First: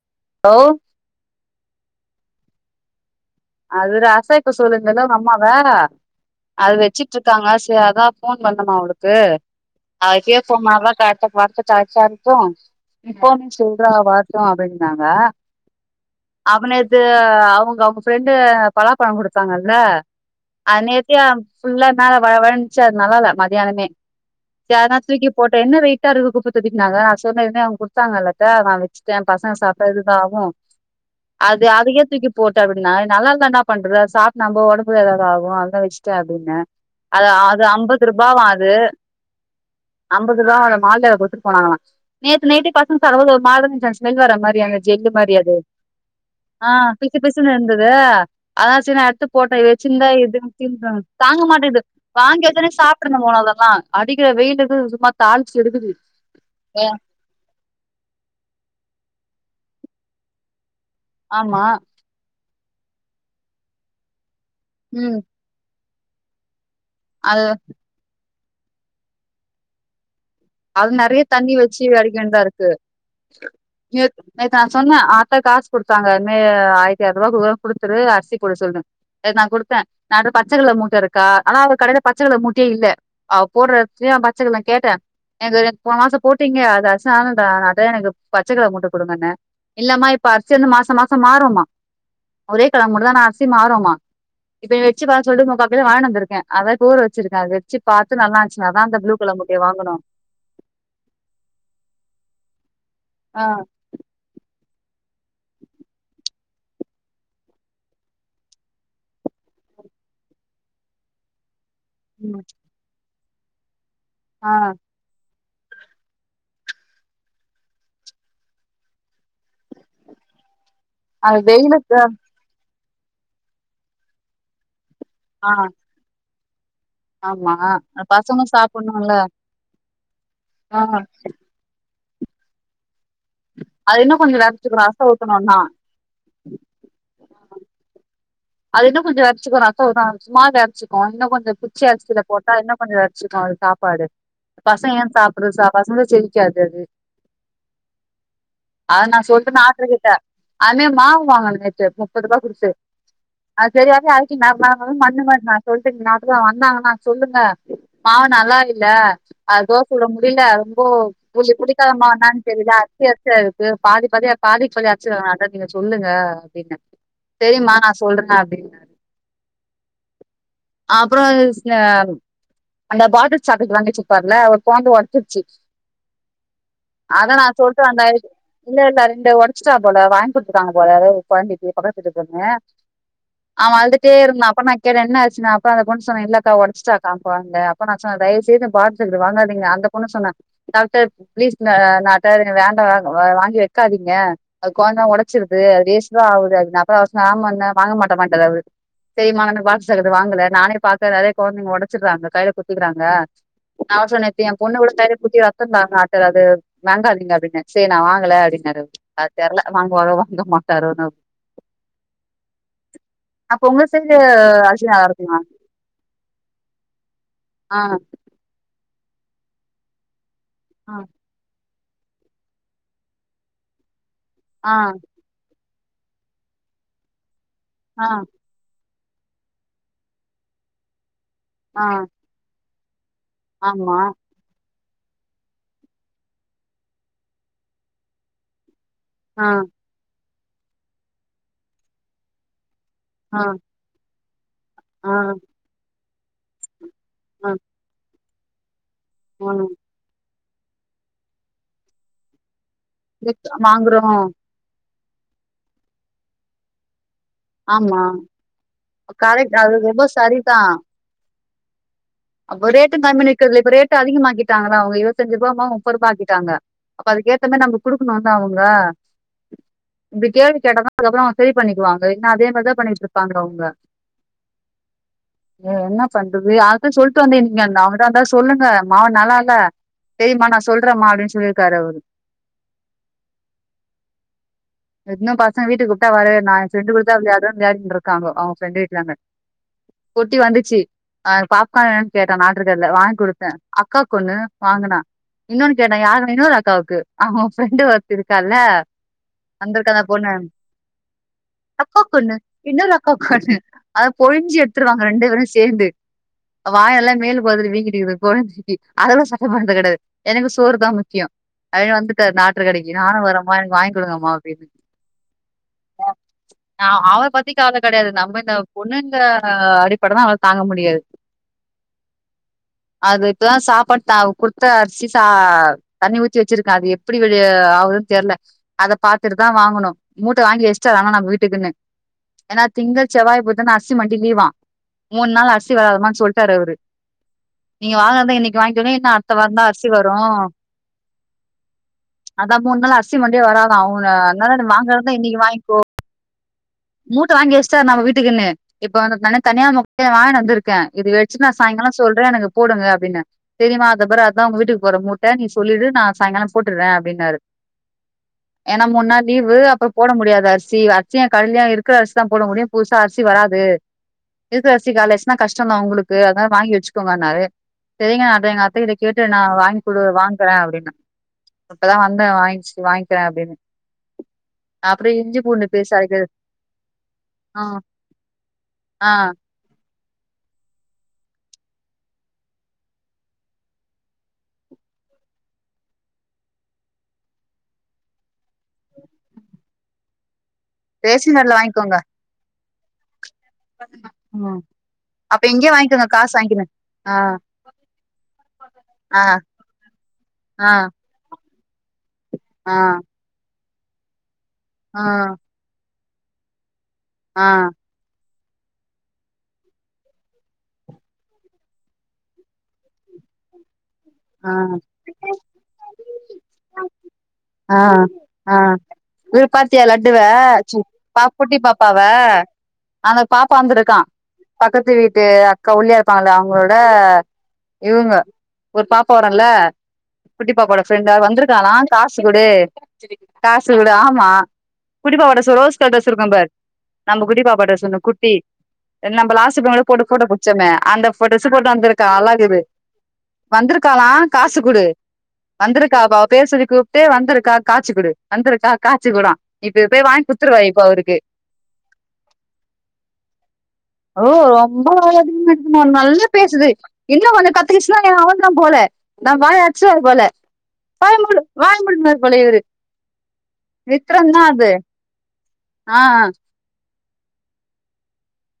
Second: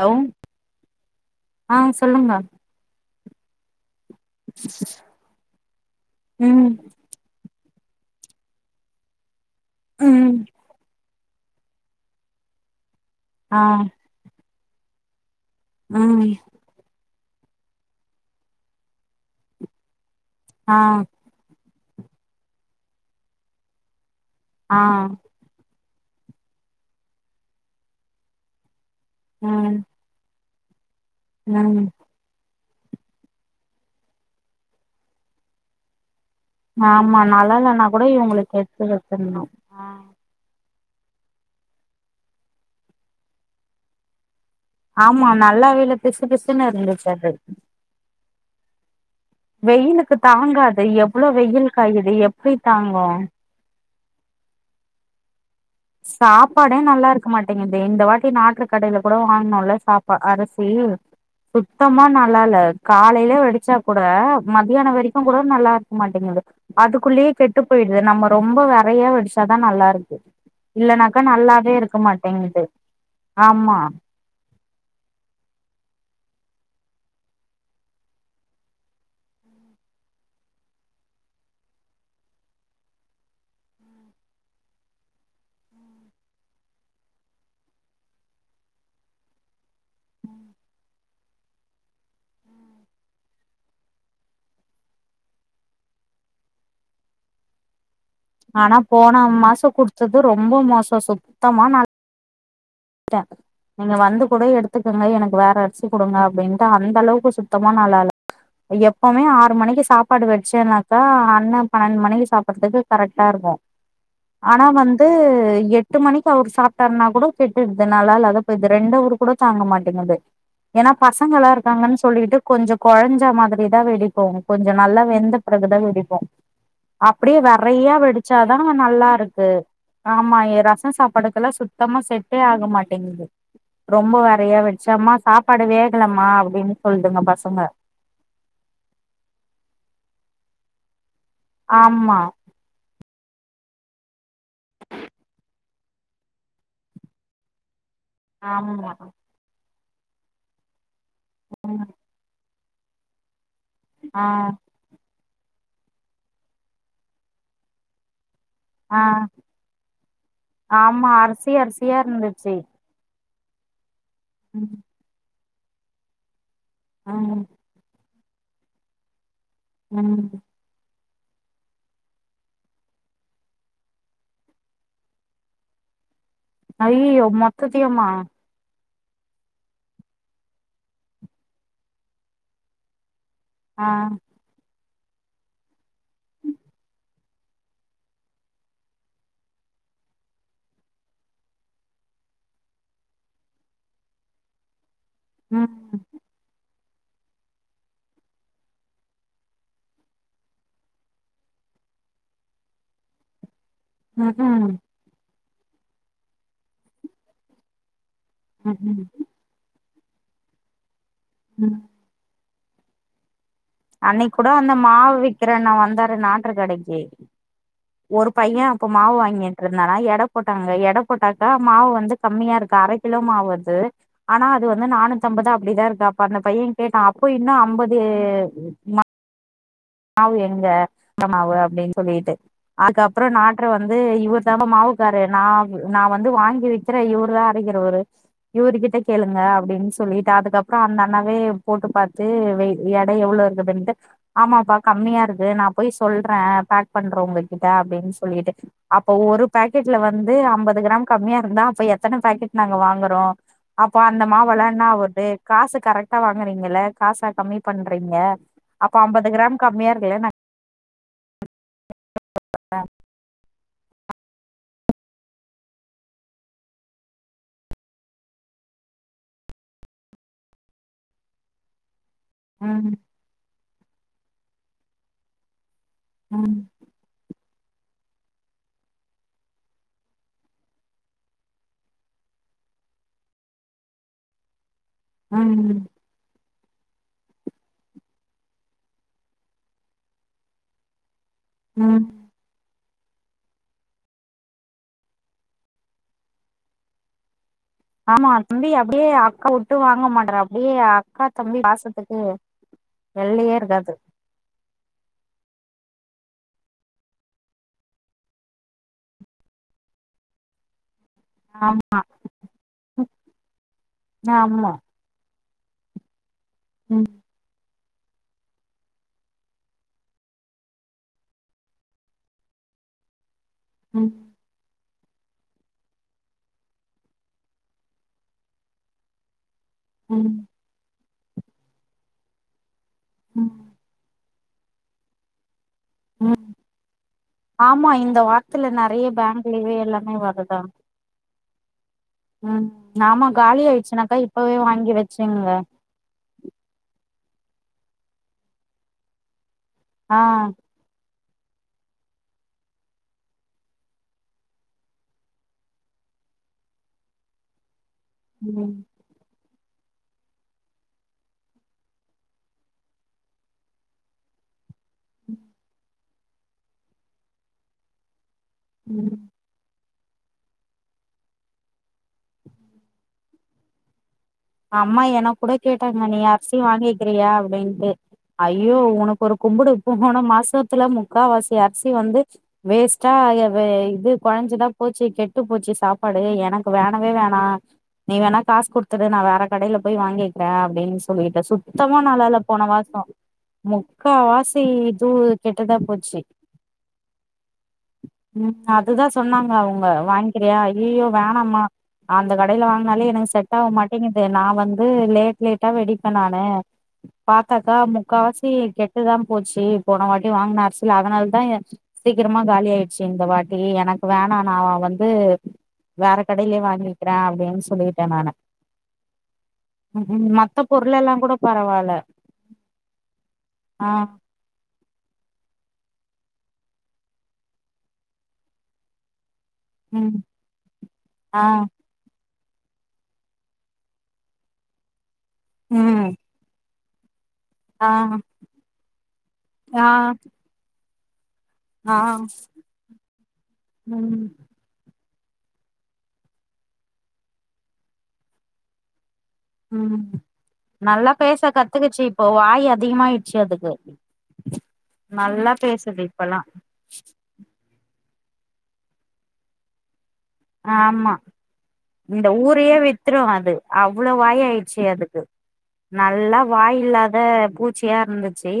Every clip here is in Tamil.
ஹலோ ஹான் ஸ் சொல்லுங்க அது ரா [unintelligible] சொல்லுங்க [unintelligible] அம்மாவ ம் அது வெச்சிட்டிருக்காங்க தே அதான் போன் பண்ணுமா அவளுக்கு ம் [unintelligible] [unintelligible] இப்போ நீ சொல்ற வாத்த அடங் நாங்க உம் து அவுங் அவுங்க ஃப்ரெண்டு பலாப்பழம் கொடுத்தாங்கல்ல ஆ நேத்தே அம் புல்லா மேல வழவழந்துச்சு அது நல்லால மதியானமே ஆ ஏன தூக்கி போட்டே என்னும் வை [unintelligible] குப்பத்தொட்டினினாக அத சொன்னவுன்ன அவுங்க கொடுத்தாங்கயில்ல கா ச்டென் பசங்க ம் சாப்டா ஏது தா ஆவும் அது ம் அதுக்கே தூக்கி போட் ந நல்லாருந்த என்ன பண்றது அது சாப்ட்டு நம்போ உடம்பு ஏதாவது ஆகும் அததுதான் வச்சு ட்டு அப்டின ஆமா நல்லா அது-அது இல்லன்னா கூட அம்பது ரூபாவா இவங்களுக்கு அது எடுத்து வச்சிர்ணு அம்பது [unintelligible] கால குத்துட்டு போனாங்கலாம் நேத்து நைட்டே பசங்க [unintelligible] ஆமா மாரி நல்லவேயில்ல பிசு பிசுன்னு இருந்துச்சு அது [unintelligible] இருந்தத அதனால செரி நா எத்து போட்டே இத வச்சிருந்த வெயிலுக்கு தாங்காது [unintelligible] எவ்ளோ தாங்க வெயில் மாட்டிது காயுது வாங்கி எப்டி வச்சவுனே தாங்கு சாப்ட்ரனும் போல அதெல்லாம் அடிக்கிற வெயிளுக்கு சும்மா தாழ் சாப்பாடே நல்லா இருக்க மாட்டேங்கிது இந்த வாட்டி [unintelligible] கூடோ ஆ நல்ல சாப்பா அரிசி ஆமா சுத்தமா நல்லால்ல காலையில வெடிச்சா கூட மத்தியானம் ம் வரிக்கும் கூட நல்லார் போமாட்டிங்குது அதுக்குள்ளேயே அது கெட்டு போயிடுது நம்ம ரொம்ப வரையா வடிச்சாதா நல்லா இருக்கு அது இல்லனாக்கா நெறைய தண்ணி நல்லாவே வச்சு இருக்க வடிக்க வேண்டியதா மாட்டேங்குது இருக்கு ஆமா நேத்து நேத்து நா சொன்னே அத்த காசு கொடுத்தாங்கன் ஆ ஆயரத்தி எரநூறு ரூவா [unintelligible] குடுத்துரு அரிசி போட சொல்றேன். நேத்து நா குடுத்தே நா இருன்ட்டு பச்ச கலர் மூட்டை இருக்கா ஆனா அவங்க கடைல பச்சகலர் மூட்டையே இல்ல அவ போட்ரது வச்சுதா பச்சக்கலர் கேட்டே எங்களுக் போன மாசோ போட்டீங்க அந்த அரிசி வேணா இந்த வாட்டோ எனக்கு பச்சக்கலர் மூட்ட குடுங்கன்னே இல்லம்மா இப்ப அரிசி வந்து மாசோ மாசோ மாறும்மா ஒரே கலர் மூட்டதா ஆனா அரிசி மாறும்மா இத வச்சு பாக்க சொல்ட்டு முக்கா கிலோ வாங்கினு வந்துருக்கே அதா இப்போ ஊற வச்சிருக்கே அத வச்சு பாத்து நல்லா இருந்துச்சுனாதா அந்த புளூ கலர் மூட்டைய வாங்கணு அது ரொம்ப மோசோ சுத்தமா நா ஆ [unintelligible] நீங்க வந்து கூட எடுத் த்துக்குங்க எனக்கு வேற அரிசி குடுங்க அப்டின்ட்டு அந்த அளவுக்கு சுத்தமா நல்லால்ல எப்பமே ஆறு மணிக்கு சாப்பாடு வச்சேனாக்கா அண்ண பன்னெண்ட் மணிக்கி ம் சாப்டுறது கரட் பாருங்க ஆ ஆனா வந்து எட்டு மணிக்கு அவர் சாப்ட்டாருனா கூட கெட்டுறதுனால [unintelligible] இது ரெண்டு அவர் கூட தாங்க மாட்டேங்குது ஏன்னா அது பசங்கள்லா இருக்காங்கன்னு வெயிலுக்கு சொல்லிட்டு கொஞ்ச கொழஞ்ச மாதிரிதா வடிப்போ கொஞ்ச நல்லா வெந்த ஆ பிறகுதா வடிப்போ அப்டியே ஆமா வெரையா பசங்க வடிச்சாதா நல்லா சாப்புட்ணுல்ல இருக்கு ஆமா ஆ ரச சாப்பாடுக்கெல்லா சுத்தமா செட் ட்டே ஆகமாட் [unintelligible] அது இன்னு ரொம்ப கொஞ்சோ வெரையா வெரச்சுக்கணு வடிச்சா ரசோ அம்மா ஊத்தணுன்னா சாப்பாடு வேகலமா அப்டின்னு சொல்துங்க பசங்க அது இன்னும் கொஞ்ச வெரச்சிக்கு ரசோ ஊத்த ஆரம்பிச்சம்னா வெரச்சுக்கு இன்னு கொஞ்ச புத்சு ஆமா அரிசில போட்டா இன்னு கொஞ்ச அரைச்சிருக்க [unintelligible] சாப்பாடு பசங்க ஏன் சாப்பிடுறது ச பசங்க செரிக்காது அது ஆமா அது நா சொல்ட்ட [unintelligible] [unintelligible] அதுலயே மாவு வாங்கன நேத்து முப்பது ரூபா குடுத்து அது சரியாவே ஆ அரக்கில [unintelligible] மண்ணு மாரி நா சொல்ட்டே இந்நேரத்துக்கு அவங்க வந்தாங்கனா சொல்லுங்க [unintelligible] நல்லா இல்ல ஆ அ தோச சுட முடியல ரொம்போ ஆமா அரிசி புளி புளிக்காத அரிசியா [unintelligible] இருந்துச்சு தெரில அரிசி அரிசி எதுக்கு பாதி பாதியா ம் பாதிக்கு பாதி [unintelligible] நானு [unintelligible] சொல்லுங்க அப்டின்னா ம் பெரிம்மா நா சொல்றே அப்டின்னாரு ம் அப்புறோ அந்த பாட்டில் சாக்லேட் வாங்கி வெச்சியிருப்பாருல ஒரு கொழந்த ஒட்சிச்சி அய்யையோ மொத்ததியோமா இல்ல-இல்ல ரெண்டு உடைச்சுட்டா போல வாங்கி குடுத்துடாங்க போல கொழந்தைக்கு பக்கத்து வீட்டு பொண்ணு அவ ஆ அழுதுட்டே இருந்தா அப்ப நா அப்புறோ என்ன ஆச்சுன்னா அப்புறோ அந்த பொண்ணு சொன்னா இல்லக்கா உடைச்சுட்டாக்கா கொழந்த அப்புறோ நா சொன்ன தயவு செய்து பாட்டில்ல இருக்குறத வாங்கதீங்க அந்த பொண்ணு சொன்னா டாக்டர் பிளீஸ் டாக்டர் வேண்டா இத வாங்கி வெக்காதீங்க கொழந்த ஒடச்சுடுது ம் அது வேஸ்ட்தா ஆவுது அது ஒஸ்லாம்மன்ன வாங்க மாட்டமாட்டாரு அவரு செரிமா நா பாக்ஸ் சாக்லேட் வாங்கல நானே பார்த்தே நெறைய கொழந்தைங்க ஒடச்சிடுறாங்க கையில குத்திக்கிறாங்க ஹவுஸ்வோணர்ட என் ம்ஹூம் பொண்ண கூட [unintelligible] [unintelligible] டாக்டர் அது வாங்காதீங்க அப்டின்ன செரினா வா ங்கள அப்டினாரு ம்ஹூம் அது தெர்ல வாங்குவாரு வாங்க மாட்டாரு அவரு ம் அப்ப உங்க சைடு அன்னிக்கூட அந்த அரிசி நல்லா இருக்குமா மாவுவிக்கிறண்ணா வந்தாரு நாற்று கடைக்கு ஆ ஒரு பையன் அப்போ மாவு வாங்கிட் நின்றுந்தனா யாரோ போட்டாங்க ஆ எட போட்டாக்கா மாவு வந்து கம்மியாயிருக்கு அர கிலோ மாவது ஆனா அது ஆ வந்து நானூத்தம்பது அப்டிதா இருக் பண்ண பையன் கேட்டா அப்போ இன்னு அம்பது ஆ ம மாவு எங்க உளுந்தமாவு ஆ அப்டின்னு சொல்லிட்டு ஆக அப்புறோ நாற்று வந்து ஆமா இவர் தாமா மாவு இருக்காரு நா நா வந்து வாங்கி விக்குறே இவருதா அரைக்கிறவரு இவரு கிட்ட கேளுங்க ஆ அப்டின் சொல்லிட் அதுக்கப்புறோ அந்த அண்ணாவே போட்டு பார்த்து வெய் [unintelligible] எட ஆ எவ்ளோ இருக்குதுண்டு ஆமா பா ஆ கம்மியாயிருக்கு நா போய் சொல்றேன் [unintelligible] பண்றோவொங்க ஆ ஆ கிட்ட அப்டின்னு ஸ் சொல்லிட்டு அப்போ ஒரு பேக்கெட்ல வந்து து அம்பது கிராம் கம்மியா இருந்தா அப்ப எத்தன பாக்கெட் நாங்க வாங்குறோ அப்போ வாங்குறோ அந்த மாவளனா என்ன ஆவர்த் [unintelligible] காசு கரெக்டா வாங்குறீங்கல காசா கம்மி ஆமா பண்றீங்க அப்ப அம்பது கரெக்ட் கிராம் அது கம்மியா ரொம்ப இருக்குல்ல நா சரிதா [unintelligible] ட்ட அதிகமாக்கிட்டாங்களா அவங்க இருபத்தஞ்சு ரூப முப்பது ரூபாய் ஆகிட்டாங்க அப்ப அதுக்கேத்த மாதிரி நம்ம குடுணும்ல அவங்க. இப்படி கேள்வி கேட்டா அதுக்கப்புறம் சரி பண்ணிக்குவாங்க து இல்னா அதே மாதிரிதா ம் பண்ணிட்ருப்பாங்க அவங்க ஏ என்ன பண்றது ம் [inaudible] [inaudible] அவங்கதான் இருந்தாவும் சொல்லுங்க மான் நல்லா இல்ல தெரியமா நான் சொல்றேன்மா அப்படின்னு சொல்லியிருக்காரு அவரு இன்னும் பசங்க ம் வீட்டுக்கு கூப்பிட்டா [unintelligible] ரெண்டு [inaudible] இருக்காங்க அவங்க ரெண்டு வீட்டான்ட பொட்டி வந்துச்சி ஆ பாப் ம் [inaudible] கேட்டன் நாற்று ல்லல்ல வாங்கி குடுத்தே அக்காக்கு ஒண்ணு வாங்குனா இன்னொன்னு கேட்டன் யாரு இன்னொரு அக்காக்கு ஆம் ஃப்ரெண்ட்டு ஆமா வந்துருக்கால. தம்பி அப்டியே அக்கா வுட்டு வந்து இருக்க அந்த வாங்க பொண்ண மாட்றா அப்டியே அக்கா தம்பி பாசத்துக்கு அக்காக்கொண்ணு இன்னொரு எல்லையே அக்காக்கொண்ணு இருக்காது அத கொழிஞ்சி எடுத்துருவாங்க ரெண்டு பேரு சேர்ந்து வாயெல்லாம் மேல் ஒதடு வீங்கிட்டுருக்கு குழந்தைகி அதெல்லாம் சட்ட பண்றது கிடையாது எனக்கு சோறு தான் முக் ஆம் முக்கியு [unintelligible] நாற்று கடைக்கி நானும் வரம்மா எனக்கு வாங்க் குடுங்கம்மா அப்படினு ஆமா நா ம் அவன பத்தி கவல கெடையாது நம்ம இந்த பொண்ணுங்க அடிபட தான் அவள தாங்க முடியாது அது இப்போ தா சாப்பாடு ம் தான் அவ குடுத்த அர் சிசா தண்ணி ஊத்தி வச்சிருக்க அது எப்டி ஆவுதுனு தெர்ல அத பாத்துட்டு தான் வாங்கணு ம் மூட்ட வாங்கி் வெஸ்டா [unintelligible] வீட்டுக்குன்னு ஏன்னா திங்கள் செவ்வாய் ம் புதன் அர்சி மண்டி லீவா மூண் நாள் அர்சி வர ம் சொல்டாரு அவரு ஆமா நீங்க இந்த வாங்கறதா இன்னைக்கு வாரத்துல வாங்கிகோக நெறைய இல்லன அத்த பேங்க் வாரோம்தா லீவு அர்சி எல்லாமே வரும் வருதா அதான் ம் மூணு நாள் அர்சி ஆமா வண்டியே காலி வராதா‌ அவனு ஆயிடுச்சுனாக்கா இப்பவே அதனால வாங்கி வாங்குறது இன்னிக்கி வச்சுங்க வாய்க்கோ மூட்ட வாங்கி வெஷ்டா நம்ம வீட்டுக்குன்னு இப்ப அந்த கணப் தனியா முட்டையும் ஆ வாய்னு வந்துருக்கேன் இது வே [unintelligible] நா சாய்ங்காலம் சொல்றேன் எனக்கு போடுங்க அப்டின்னு தெரியுமா அதோ பாரு அதா உங்க வீட்டுக்கு போற மூட்ட நீ சொல்லிடு நான் சாய்ங்காலம் போட்டுறே அப்டினாரு ஏன்னா ம் மூன்னால் லீவு அப்போ போட முடியாது அரிசி [unintelligible] கல்யா இருக்குற அரிசி தா போட முடியும் புதுசா அரிசி வராது [unintelligible] அரிசி காலியாச்சுன்னா கஷ்டோதா அவுங்ளுக் கு அதனால வாங்கி வெச்சுக்கோங்கனாரு செரிங்க இப்ப எங்க அத்த கிட்ட ம் கேட்டு நா வாங் குடு வாங்குறே அப்டின்னே இப்பதா வந்தே வாங்கிச்சு வாங்கிக்கிறே அப்டின்னு அம்மா அப்றோ எனக் இஞ்சி கூட பூண்டு பேஸ்ட் கேட்டாங்க நீ அரைக்கிறது அர் சி வாங்கிக்கிறியா ஆ அப்டிண்டு ஐயோ ஆ உனக்கொரு கும்புடு போன மாசத்துல முக்காவாசி அரிசி வந்து வேஸ்டா இது குழஞ்சுதா போச்சு கெட்டு போச்சு சாப்பாடு எனக்கு வேணவே வேணா நீ வேணா காசு குடுத்துடு நான் வே கடையில போய் வாங்கி ரா அப்டின் ரேஷன் சொல்லிட்டு கடைல வாங்கிக்கோங்க சுத்தமா நல்லால்ல போன மாசோ முக்கா ம் வாசி இதுவு அப்ப இங்கயே கெட்டுதா வாங்கிக்கோங்க போச்சு காசு வாங்கிக்கினு ஆ ம் அதுதா ஆ சொன்னாங்க அவங்க வாங்கிக்கிறியா ஆ அய்யயோ வேணாமா அந்த கடையில ஆ வாங்குனாலே எனக்கு செட் போமாட்டிங்குது அது நா வந்து ஆ லேட் லேட்டா வெடிப் [unintelligible] இப்ப நானு ஆ ஆ பாப்பாக்கா முக்காவாசி வாசி கெட்டுதா போச்சு போன வாட்டி வாங்குன அரிசில அதனால தா சீக்கிரமா காலி ஆயிடுச்சு இந்த வாட்டி எனக் வேணா நா வந்து வேற கடைலியே வாங்கி ரா அப்டின்னு சொல்லிட்டே நானு ஏ பாத்தியா லட்டுவ ம் மத்த பொருள் எல்லா பா கூட குட்டி பரவால்ல பாப்பாவ அவன் பாப்பா ஆ வந்துருக்கான் பக்கத்து வீட்டு அக்கா ஒல்லியா இருப்பாங்கள அவங்களோட இவங்க ஒரு பாப்பா ம் [unintelligible] குட்டி பாப்பாவோட பிரெண்ட் ஆ வந்திருக்காளா காசு குடு காசு குடு ஆமா குட்டிபாப்பாவோட டிரஸ் ரோஸ் கலர் டிரஸ் ம் இருக்கோ பாரு நம்ம குட்டி பாப்பாவோட டிரஸ் ஆ ஒன்னு குட்டி நம்ம லாஸ்ட் ஆ [unintelligible] போட்டோ புடிச்சோமே அந்த இப்போ ஒரு டிரஸ் போட்டு ஆ வந்திருக்கா நல்லாகுது வந்திருக்காளா ம் காசு குடு வந்திருக்கா அவ அவ பேர் சொல்லி கூப் தே வந்திருக்கா காச்சு குடு வந்திருக்கா காச்சு குடா இப்ப போய் ம் வாங்கி குத்துருவா இப்போ நல்லா அவருக்கு பேச கத்துக்குச்சு இப்போ வாய் அதிகமாயிடுச்சு அதுக்கு ஓ ரொம்போ வாயு நல்லா அதிகமாகுதுமா பேசுது நல்லா இப்பல்லா பேசுது இன்னோ கொஞ்சோ கத்துக்குச்சுன்னா என்ன அவ [unintelligible] [unintelligible] போல நம்ப வாய் அடச்சுடுவாரு போல ஆமா வாய மூடு வாய மூடுன்னுவாரு இந்த போல இவரு ஊரையே வித்துரு அது அவ்ளோ விக்ரம் வாய் தா அது ஆயிட்ச்சு அதுக்கு ஆ நல்லா வாய் இல்லாத பூச்சியா இருந்துச்சு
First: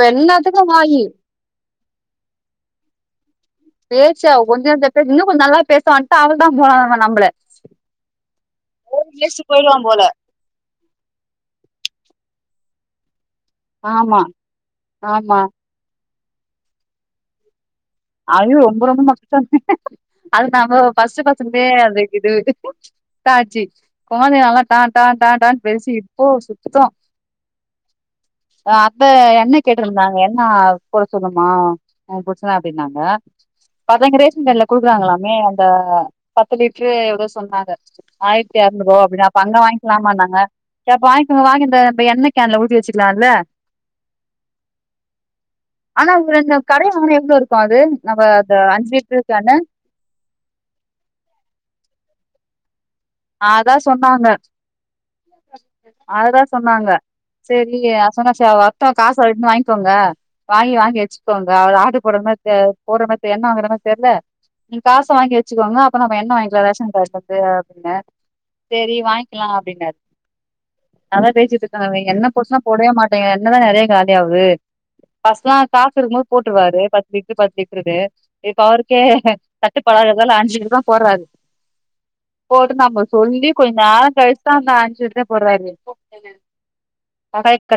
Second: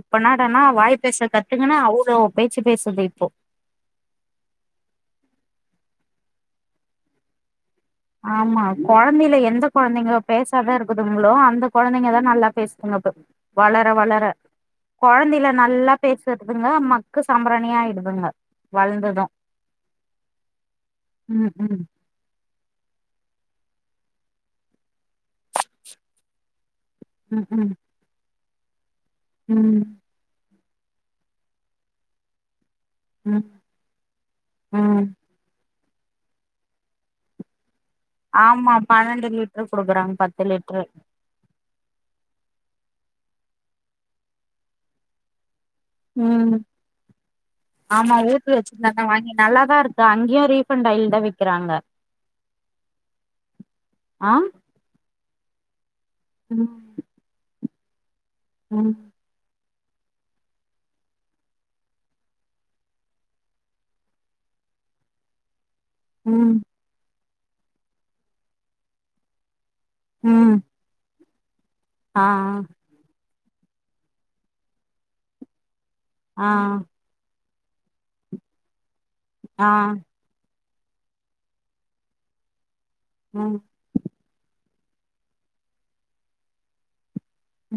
இப்ப என்னாடானா எல்லாத்துக்கு வாயி வாய் பேச கத்து ஆனா அவ்ளோ பேச்சு பேசுது இப்போ பேச்சா கொஞ்ச நஞ்ச பேச்சா இன்னு கொஞ்சோ நல்லா பேசுவாண்ட்டு அவதா [unintelligible] நம்பள ஆமா கொழந்தையில பேசிட்டு எந்த போயிடுவா போல கொழந்தைங்க பேசாதா இருக்குதுங்களோ அந்த கொழந்தைங்கதா நல்லா பேசினது ஆமா வளர-வளர ஆமா கொழந்தையில நல்லா பேசுறதுங்க மக்கு சாம்பிராணி ஆயிடுது ஐயோ ரொம்ப-ரொம்ப மோசோங்க அது நம்போ ஃபர்ஸ்ட் ம் பசங்களே ம் அதுக்கு இதுவு [unintelligible] ஆச்சு கொழந்தைக நல்லா டான்-டான் டான்னு பேசி இப்போ சுத்தோ ம் ம் ஆ இப்ப எண்ணை ம் கேட்ருந்தாங்க என்ன போட சொல்லுமா உன் புருஷன அப்டினாங் ஆ ம் அதா அங்க ரேஷன் கடைல ம் குடுக்குறாங்களாமே அந்த பத்து லிட்ரு எவ்ளோ சொன்னாங்க ஆயிரத்தி ஆமா அறுநூறு ரூபா அப்டினா பன்னெண்டு அப்ப அங்க லிட்டரு குடுக்குறாங்க வாங்கிக்கலாமானாங்க பத்து லிட்டரு சேரி அப்போ வாங்கிக்வோ வாங்கி இந்த அந்த எண்ணைக்கி கேன்ல ஊத்தி வெச்சுக்கலால்ல ஆனா இத ம் இந்த கடைல வாங்குனா எவ்ளோ இருக் ஆமா ஊத்தி வெச்சிருந்தாங்க வாங்கி நல்லாதா இருக்கு அங்கயு ரீஃபண்ட் ஆயில்தா விக்கிறாங்க அதா சொன்னாங்க ஆ [inaudible] அததா ம் சொன்னாங்க சேர் இல்லியே சொன்னா சேரி வரட்டா ம் காசு அவருகிட்ட இருந்து வாங்கி க்கோங்க வாங்கி-வாங்கி வெச்சுக்கோங்க அவரு ஆர்டர் போடுற மாரி தே போடுற மாரி தெர்ல என்னோ ஆகுதுனு தெர்ல நீங்க காச வாங்கி வெச்சுக்கோங்க அப்றோ நம்ம எண்ணை ம் வாங்கிக்லா ரேஷன் [unintelligible] து அப்டினே. செரி வாங்கிக்கலா அப்டினாரு ம் அதா பேசிட்ருக் ஆ எண்ணை பூசுனா போடவே மாட்டேங்க இங்கதா நெறைய காலி ஆவுது ஃபஸ்ட்லா ஸ்டாக் இருக்கும்போது ஆ போட்ருவாரு பத்து லிட்ரு-பத்து லிட் ருக்கு இப்ப அவருக் க்கே ஆ [unintelligible] ஆஞ்சிருக்கோ போட்றாரு போட்டு நம்ம சொல்லி ம் கொஞ் நேர கழிச்சிதா அந்த [unintelligible] சில்ரயா போட்றாரு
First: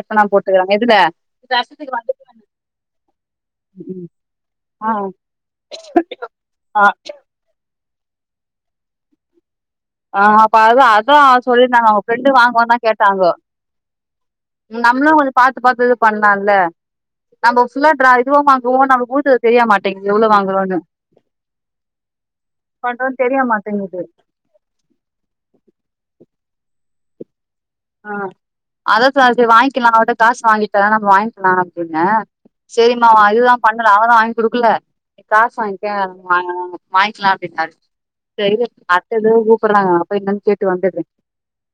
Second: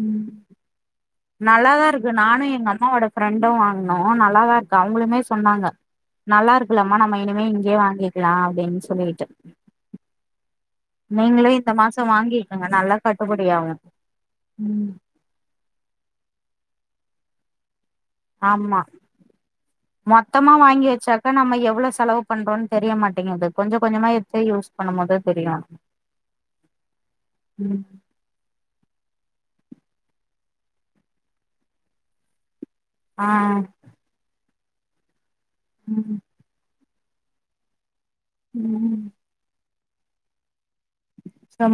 ம் நல்லாதா இருக்கு நானும் எங்க அம்மாவோட ஃப்ரெண்டும் வாங்னோ நல்லாதா இருக்கு ஆ அவுங்களுமே சொன்னாங்க நல்லா ஆ இருக்குல்லம்மா நம்ம இனிமே இங்கயே வாங் கேக்கலா அப்டின்னு சொல்லிட்டு ஆ [unintelligible] அதான் நீங்களு இந்த சொல்லிருந்தாங்க மாசோ அவங்க ஃப்ரெண்டு வாங்குவோ வாங்கிக்கங்க தான் நல்லா கேட்டாங்க கட்டுப்படியாகு ம் நம்மளு கொஞ்ச பாத்து பாத்து இது பண்ணலாம்ல [unintelligible] இதுவா ஆமா வாங்குவோ நமக்கு ஊத்துறது தெரிய மாட்டேங்குது எவ்ளோ மொத்தமா வாங்குறோன்னு வாங்கி வச்சாக்க நம்ம எவ்ளோ செலவு பண்றோம்னு பண்றோன்னு தெரிய தெரியமாட்டேங்குது கொஞ்சம் மாட்டேங்குது கொஞ்சமா எத்து யூஸ் பண்ணுமோது தெரியும் உம் ஆ அதா [unintelligible] வாங்கிக்லா நா அவர்ட்ட காசு வாங்கித்தரே நம்ம வாங்கிக்லா அப்டின்னே செரிமா ஆ அதுதான் பண்ணல அவதான் வா குடுக்கல காசு வாங்க்க ம் வேணா வேணா வாய்ங்கலாம் அப்டின்னாரு [unintelligible] சொல்றாங்க நா போய் என்னன்னு கேட்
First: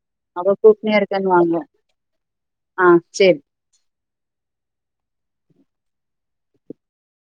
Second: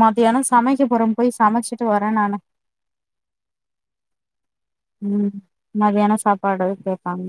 மத்தியானம் சமை [unintelligible] போய் இருக்கேன்னுவாங்க சமைச்சுட்டு வரேன் நானு ஆ சேரி உம் மத்தியான சாப்பாடு கேப்பாங்